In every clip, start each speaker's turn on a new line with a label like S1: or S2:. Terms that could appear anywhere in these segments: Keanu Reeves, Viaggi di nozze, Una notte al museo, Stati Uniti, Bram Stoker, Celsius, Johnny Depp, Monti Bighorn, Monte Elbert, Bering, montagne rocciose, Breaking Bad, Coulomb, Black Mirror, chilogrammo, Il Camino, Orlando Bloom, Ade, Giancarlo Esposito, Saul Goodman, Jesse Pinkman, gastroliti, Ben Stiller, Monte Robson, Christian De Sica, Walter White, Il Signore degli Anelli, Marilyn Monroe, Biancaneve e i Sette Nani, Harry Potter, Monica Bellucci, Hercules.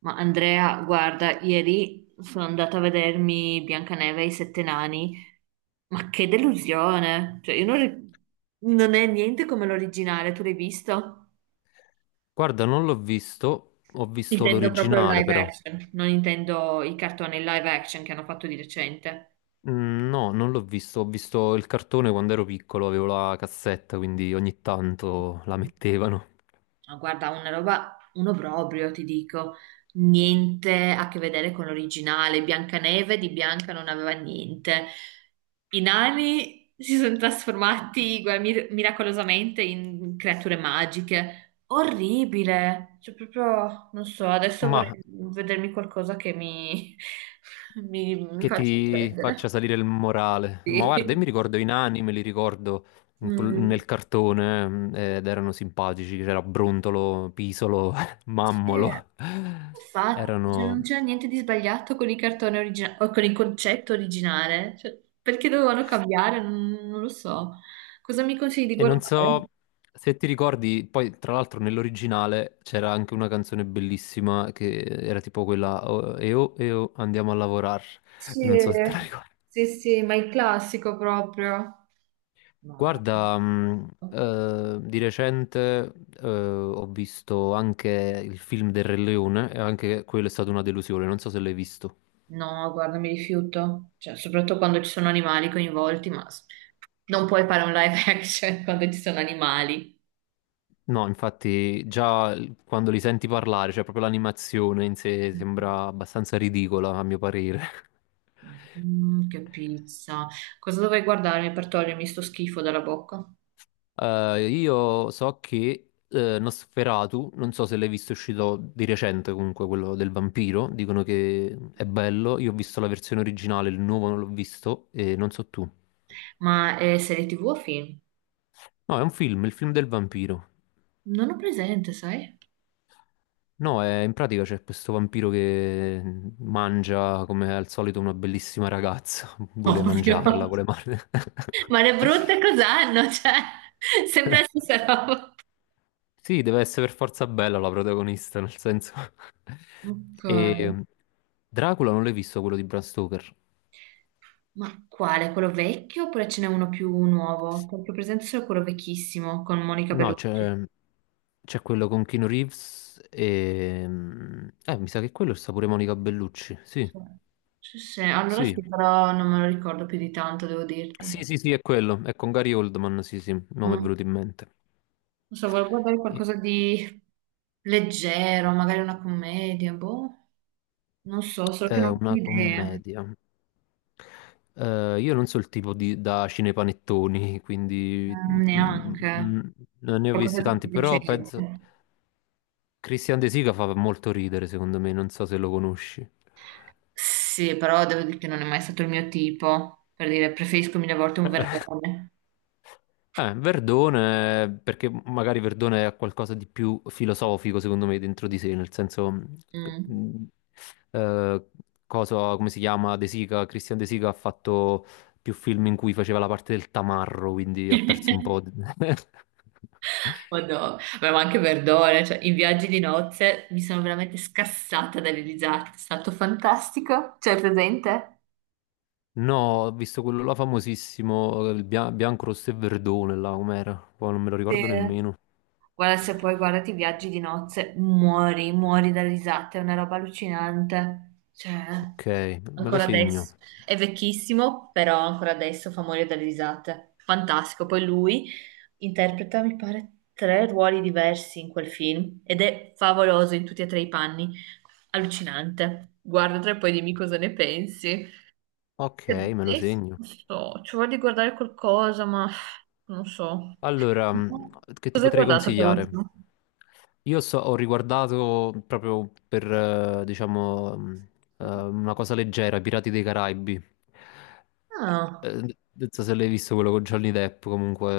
S1: Ma Andrea, guarda, ieri sono andata a vedermi Biancaneve e i Sette Nani, ma che delusione! Cioè, io non, ri- non è niente come l'originale, tu l'hai visto?
S2: Guarda, non l'ho visto, ho visto
S1: Intendo proprio il
S2: l'originale
S1: live
S2: però.
S1: action, non intendo i cartoni live action che hanno fatto di recente.
S2: Mm, no, non l'ho visto, ho visto il cartone quando ero piccolo, avevo la cassetta, quindi ogni tanto la mettevano.
S1: Ma guarda, una roba, uno proprio, ti dico, niente a che vedere con l'originale. Biancaneve di Bianca non aveva niente. I nani si sono trasformati guarda, miracolosamente in creature magiche. Orribile! Cioè, proprio, non so, adesso
S2: Ma
S1: vorrei vedermi qualcosa che mi, mi
S2: che
S1: faccia
S2: ti
S1: prendere.
S2: faccia salire il morale. Ma guarda, io mi
S1: Sì.
S2: ricordo i nani, me li ricordo
S1: Mm,
S2: nel cartone ed erano simpatici, c'era Brontolo, Pisolo,
S1: sì.
S2: Mammolo.
S1: Infatti, cioè,
S2: Erano...
S1: non c'era niente di sbagliato con il cartone originale o con il concetto originale. Cioè, perché dovevano cambiare? Non lo so. Cosa mi consigli di
S2: E non so
S1: guardare?
S2: se ti ricordi, poi tra l'altro nell'originale c'era anche una canzone bellissima che era tipo quella "Oh, e oh, e oh, andiamo a lavorare."
S1: Sì,
S2: Non so se te la ricordi.
S1: sì, sì, ma il classico proprio. Ma-
S2: Guarda, di recente ho visto anche il film del Re Leone e anche quello è stata una delusione, non so se l'hai visto.
S1: No, guarda, mi rifiuto. Cioè, soprattutto quando ci sono animali coinvolti, non puoi fare un live action quando ci sono animali.
S2: No, infatti quando li senti parlare, cioè proprio l'animazione in sé sembra abbastanza ridicola a mio parere.
S1: Che pizza. Cosa dovrei guardarmi per togliermi sto schifo dalla bocca?
S2: Io so che Nosferatu, non so se l'hai visto, è uscito di recente, comunque quello del vampiro, dicono che è bello, io ho visto la versione originale, il nuovo non l'ho visto e non so tu.
S1: Ma è serie TV o film?
S2: No, è un film, il film del vampiro.
S1: Non ho presente, sai?
S2: No, in pratica c'è questo vampiro che mangia come al solito una bellissima ragazza, vuole
S1: Ovvio.
S2: mangiarla, vuole mangiarla.
S1: Ma le brutte cos'hanno? Cioè, sempre la stessa roba.
S2: Sì, deve essere per forza bella la protagonista, nel senso...
S1: Ok.
S2: E Dracula non l'hai visto, quello di Bram Stoker?
S1: Ma quale? Quello vecchio oppure ce n'è uno più nuovo? Perché ho presente solo quello vecchissimo con Monica
S2: No,
S1: Bellucci.
S2: c'è quello con Keanu Reeves e... mi sa che quello sta pure Monica Bellucci, sì,
S1: Sì, sì, sì, allora
S2: sì.
S1: sì, però non me lo ricordo più di tanto, devo dirti.
S2: Sì, sì, sì, è quello, è con Gary Oldman, sì, sì, il nome è
S1: Mm.
S2: venuto in mente.
S1: Non so, volevo guardare
S2: E-
S1: qualcosa di leggero, magari una commedia, boh. Non so, solo che
S2: È
S1: non ho
S2: una
S1: idea.
S2: commedia. Io non so, il tipo di, da cinepanettoni, quindi
S1: Mm,
S2: mm, mm,
S1: neanche.
S2: non ne ho
S1: Qualcosa
S2: visti
S1: di
S2: tanti,
S1: più
S2: però
S1: decente.
S2: penso Christian De Sica fa molto ridere, secondo me, non so se lo conosci.
S1: Sì, però devo dire che non è mai stato il mio tipo. Per dire, preferisco mille volte un verdone.
S2: Verdone, perché magari Verdone ha qualcosa di più filosofico, secondo me, dentro di sé, nel senso,
S1: Mm.
S2: mm, eh, cosa, come si chiama, De Sica, Christian De Sica ha fatto più film in cui faceva la parte del tamarro, quindi ha perso un po'...
S1: Madonna, vabbè, ma anche verdone, cioè, in viaggi di nozze mi sono veramente scassata dalle risate, è stato fantastico. Cioè, presente?
S2: No, ho visto quello là famosissimo, il bianco, rosso e verdone, là, com'era? Poi non me lo
S1: Sì.
S2: ricordo nemmeno.
S1: Guarda, se poi guardati i viaggi di nozze, muori, muori da risate, è una roba allucinante. Cioè,
S2: Ok, me lo
S1: ancora
S2: segno.
S1: adesso. È vecchissimo, però ancora adesso fa morire dalle risate. Fantastico. Poi lui interpreta, mi pare, tre ruoli diversi in quel film ed è favoloso in tutti e tre i panni. Allucinante. Guardatelo e poi dimmi cosa ne pensi.
S2: Ok, me lo
S1: Adesso,
S2: segno.
S1: non so, ci voglio guardare qualcosa, ma non so.
S2: Allora, che ti
S1: Cosa hai
S2: potrei
S1: guardato per
S2: consigliare?
S1: ultimo?
S2: Io ho riguardato proprio per, diciamo, una cosa leggera, i Pirati dei Caraibi.
S1: Ah,
S2: Non so se l'hai visto, quello con Johnny Depp, comunque,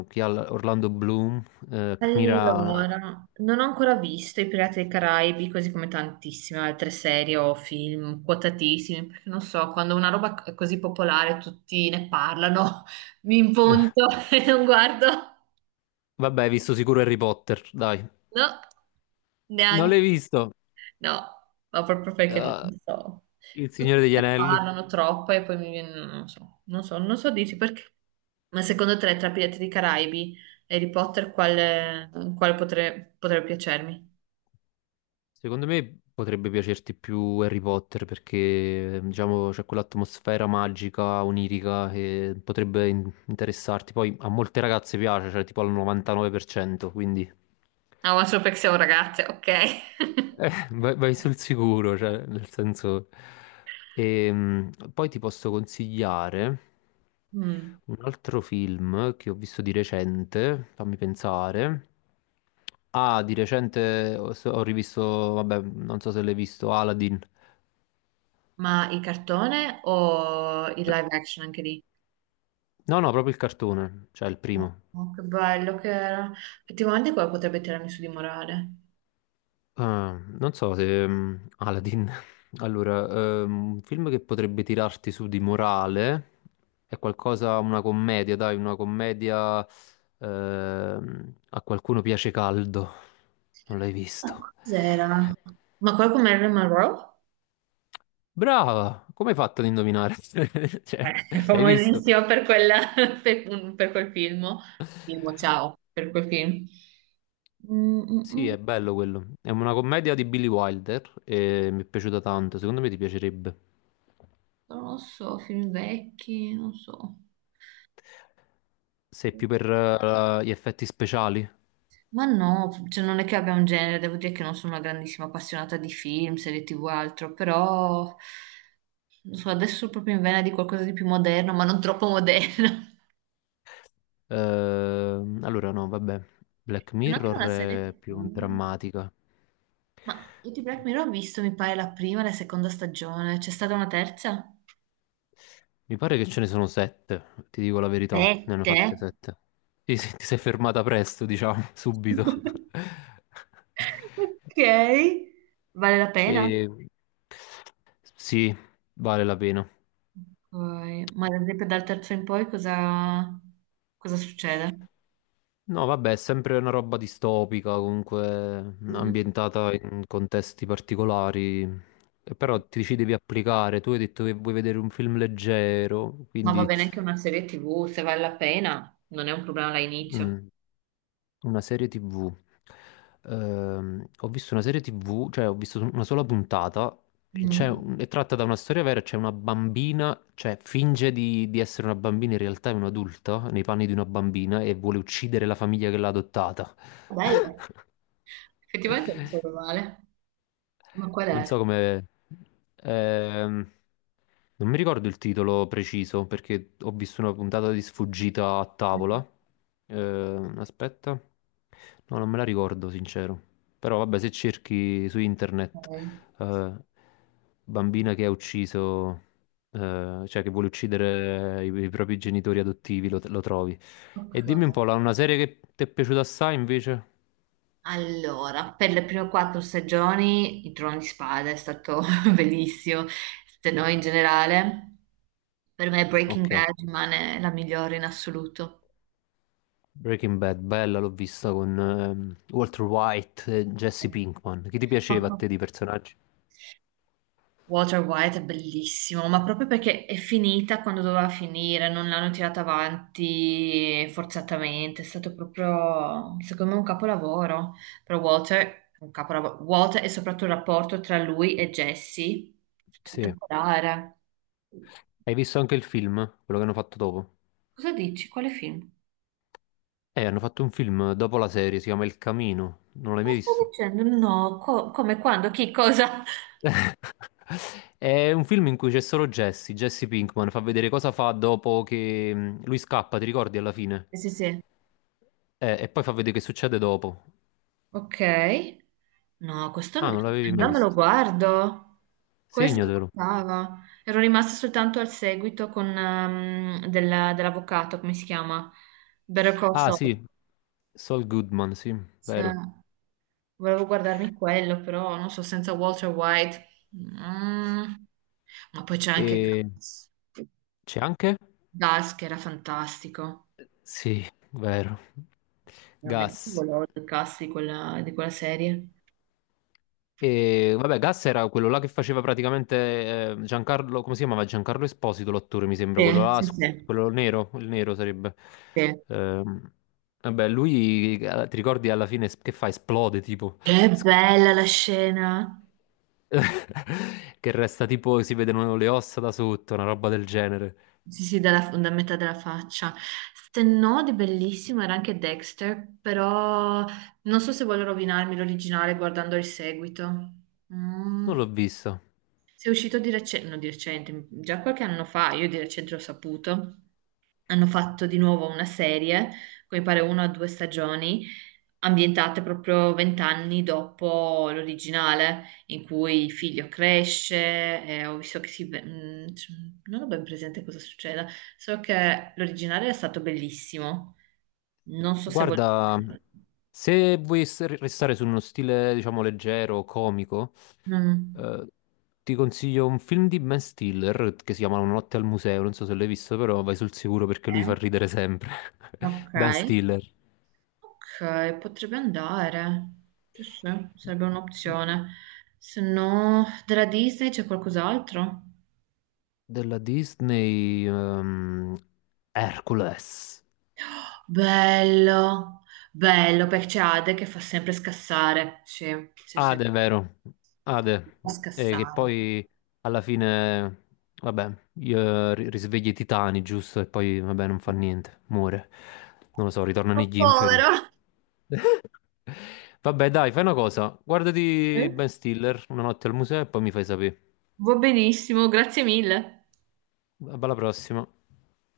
S2: Orlando Bloom, Kira...
S1: allora, non ho ancora visto I Pirati dei Caraibi, così come tantissime altre serie o film quotatissimi, perché non so, quando una roba è così popolare tutti ne parlano, mi impunto e non guardo.
S2: Vabbè, hai visto sicuro Harry Potter, dai.
S1: No,
S2: Non l'hai
S1: neanche.
S2: visto?
S1: No, ma proprio perché
S2: Ah,
S1: non so.
S2: Il
S1: Tutti
S2: Signore degli
S1: ne
S2: Anelli?
S1: parlano troppo e poi mi viene, non so dirti perché. Ma secondo te, tra Pirati dei Caraibi e Harry Potter, potrebbe piacermi?
S2: Secondo me potrebbe piacerti più Harry Potter perché, diciamo, c'è quell'atmosfera magica, onirica che potrebbe interessarti. Poi a molte ragazze piace, cioè tipo al 99%, quindi...
S1: Ah, ma solo perché siamo ragazze, ok.
S2: Vai, vai sul sicuro, cioè, nel senso... poi ti posso consigliare
S1: Mm.
S2: un altro film che ho visto di recente, fammi pensare. Ah, di recente ho rivisto, vabbè, non so se l'hai visto, Aladdin.
S1: Ma il cartone o il live action anche lì?
S2: No, no, proprio il cartone, cioè il primo.
S1: Oh, che bello che era. Effettivamente quello potrebbe tirarmi su di morale.
S2: Ah, non so se Aladdin. Allora, un film che potrebbe tirarti su di morale è qualcosa, una commedia, dai, una commedia A qualcuno piace caldo. Non l'hai
S1: Ma
S2: visto?
S1: cos'era? Ma quello con Marilyn Monroe?
S2: Brava! Come hai fatto ad indovinare?
S1: Beh,
S2: Cioè,
S1: è
S2: l'hai visto?
S1: famosissima per quella, per quel film. Film, ciao, per quel film. Mm, mm,
S2: Sì,
S1: mm,
S2: è bello quello. È una commedia di Billy Wilder e mi è piaciuta tanto. Secondo me ti piacerebbe.
S1: non lo so, film vecchi, non so.
S2: Sei più per gli effetti speciali?
S1: Ma no, cioè non è che abbia un genere, devo dire che non sono una grandissima appassionata di film, serie TV o altro, però non so, adesso sono proprio in vena di qualcosa di più moderno, ma non troppo moderno.
S2: Allora, no, vabbè. Black
S1: Se no anche
S2: Mirror
S1: una serie
S2: è più
S1: TV.
S2: drammatica.
S1: Ma io di Black Mirror ho visto, mi pare, la prima e la seconda stagione. C'è stata una terza?
S2: Mi pare che ce ne sono sette, ti dico la verità, ne hanno
S1: Sette?
S2: fatte sette. Sì, sì, ti sei fermata presto, diciamo, subito.
S1: Ok, vale la pena?
S2: E... Sì, vale la pena.
S1: Ok, ma ad esempio dal terzo in poi cosa succede?
S2: No, vabbè, è sempre una roba distopica, comunque
S1: Mm.
S2: ambientata in contesti particolari. E però ti ci devi applicare. Tu hai detto che vuoi vedere un film leggero,
S1: Ma va
S2: quindi
S1: bene anche una serie TV, se vale la pena, non è un problema all'inizio.
S2: mm, una serie TV. Ho visto una serie TV, cioè ho visto una sola puntata.
S1: Mm.
S2: È tratta da una storia vera, c'è una bambina, cioè finge di essere una bambina, in realtà è un'adulta nei panni di una bambina e vuole uccidere la famiglia che l'ha adottata.
S1: Bello, effettivamente non so male. Ma qual
S2: Non
S1: è?
S2: so come... ehm, non mi ricordo il titolo preciso perché ho visto una puntata di sfuggita a
S1: Mm.
S2: tavola. Aspetta. No, non me la ricordo, sincero. Però vabbè, se cerchi su internet
S1: Ok.
S2: eh, bambina che ha ucciso, cioè che vuole uccidere i propri genitori adottivi, lo trovi. E
S1: Ok.
S2: dimmi un po', una serie che ti è piaciuta assai invece?
S1: Allora, per le prime quattro stagioni il Trono di Spada è stato bellissimo, se no in generale, per me Breaking
S2: Ok.
S1: Bad rimane la migliore in assoluto.
S2: Breaking Bad, bella, l'ho vista con Walter White e Jesse
S1: Eh.
S2: Pinkman. Chi ti piaceva a te di personaggi?
S1: Walter White è bellissimo, ma proprio perché è finita quando doveva finire, non l'hanno tirata avanti forzatamente, è stato proprio, secondo me, un capolavoro. Però Walter, un capolavoro, Walter e soprattutto il rapporto tra lui e Jesse,
S2: Sì.
S1: spettacolare.
S2: Hai visto anche il film, quello che hanno fatto dopo?
S1: Cosa dici? Quale film?
S2: Hanno fatto un film dopo la serie, si chiama Il Camino. Non l'hai mai
S1: Cosa stai
S2: visto?
S1: dicendo? No, come quando? Chi? Cosa?
S2: È un film in cui c'è solo Jesse, Jesse Pinkman, fa vedere cosa fa dopo che lui scappa, ti ricordi alla fine?
S1: Sì, sì, sì.
S2: E poi fa vedere che succede dopo.
S1: Ok. No,
S2: Ah, non l'avevi mai
S1: allora me lo
S2: visto.
S1: guardo. Questo mi
S2: Segnatelo.
S1: mancava. Ero rimasta soltanto al seguito con, dell'avvocato, come si chiama? Better Call
S2: Ah,
S1: Saul.
S2: sì. Saul Goodman, sì,
S1: Cioè,
S2: vero.
S1: volevo guardarmi quello, però non so, senza Walter White. Mm. Ma poi c'è anche
S2: E...
S1: Gus.
S2: C'è anche?
S1: Gus che era fantastico.
S2: Sì, vero.
S1: Veramente
S2: Gas.
S1: volevo il cast di quella serie.
S2: E vabbè, Gas era quello là che faceva praticamente Giancarlo, come si chiamava? Giancarlo Esposito, l'attore, mi sembra, quello
S1: Sì,
S2: là,
S1: sì, sì,
S2: quello nero, il nero sarebbe.
S1: sì.
S2: Ehm, vabbè, lui, ti ricordi alla fine che fa? Esplode, tipo.
S1: Che
S2: S-
S1: bella la scena.
S2: Che resta tipo, si vedono le ossa da sotto, una roba del genere.
S1: Sì, sì, da metà della faccia. Se no, di bellissimo era anche Dexter, però non so se voglio rovinarmi l'originale guardando il seguito. Mm.
S2: Non l'ho visto.
S1: Se è uscito di recente, no, di recente, già qualche anno fa, io di recente l'ho saputo hanno fatto di nuovo una serie, come pare una o due stagioni, ambientate proprio vent'anni dopo l'originale, in cui il figlio cresce, e ho visto che non ho ben presente cosa succeda, so che l'originale è stato bellissimo, non so se volete...
S2: Guarda, se vuoi restare su uno stile, diciamo, leggero, comico,
S1: Mm.
S2: eh, ti consiglio un film di Ben Stiller che si chiama Una notte al museo, non so se l'hai visto, però vai sul sicuro perché lui
S1: Eh?
S2: fa ridere sempre.
S1: Ok,
S2: Ben Stiller.
S1: ok, potrebbe andare, sì, sì, sarebbe un'opzione. Se no, della Disney c'è qualcos'altro?
S2: Della Disney, Hercules.
S1: Bello, bello, perché c'è Ade che fa sempre scassare. Sì, sì, sì,
S2: Ade, vero? Ade,
S1: fa
S2: che
S1: scassare.
S2: poi alla fine, vabbè, io risveglia i titani, giusto? E poi, vabbè, non fa niente, muore. Non lo so, ritorna
S1: Oh,
S2: negli inferi.
S1: povero.
S2: Vabbè, dai, fai una cosa. Guardati
S1: Eh?
S2: Ben Stiller, una notte al museo, e poi mi fai sapere.
S1: Va benissimo, grazie mille.
S2: Alla prossima.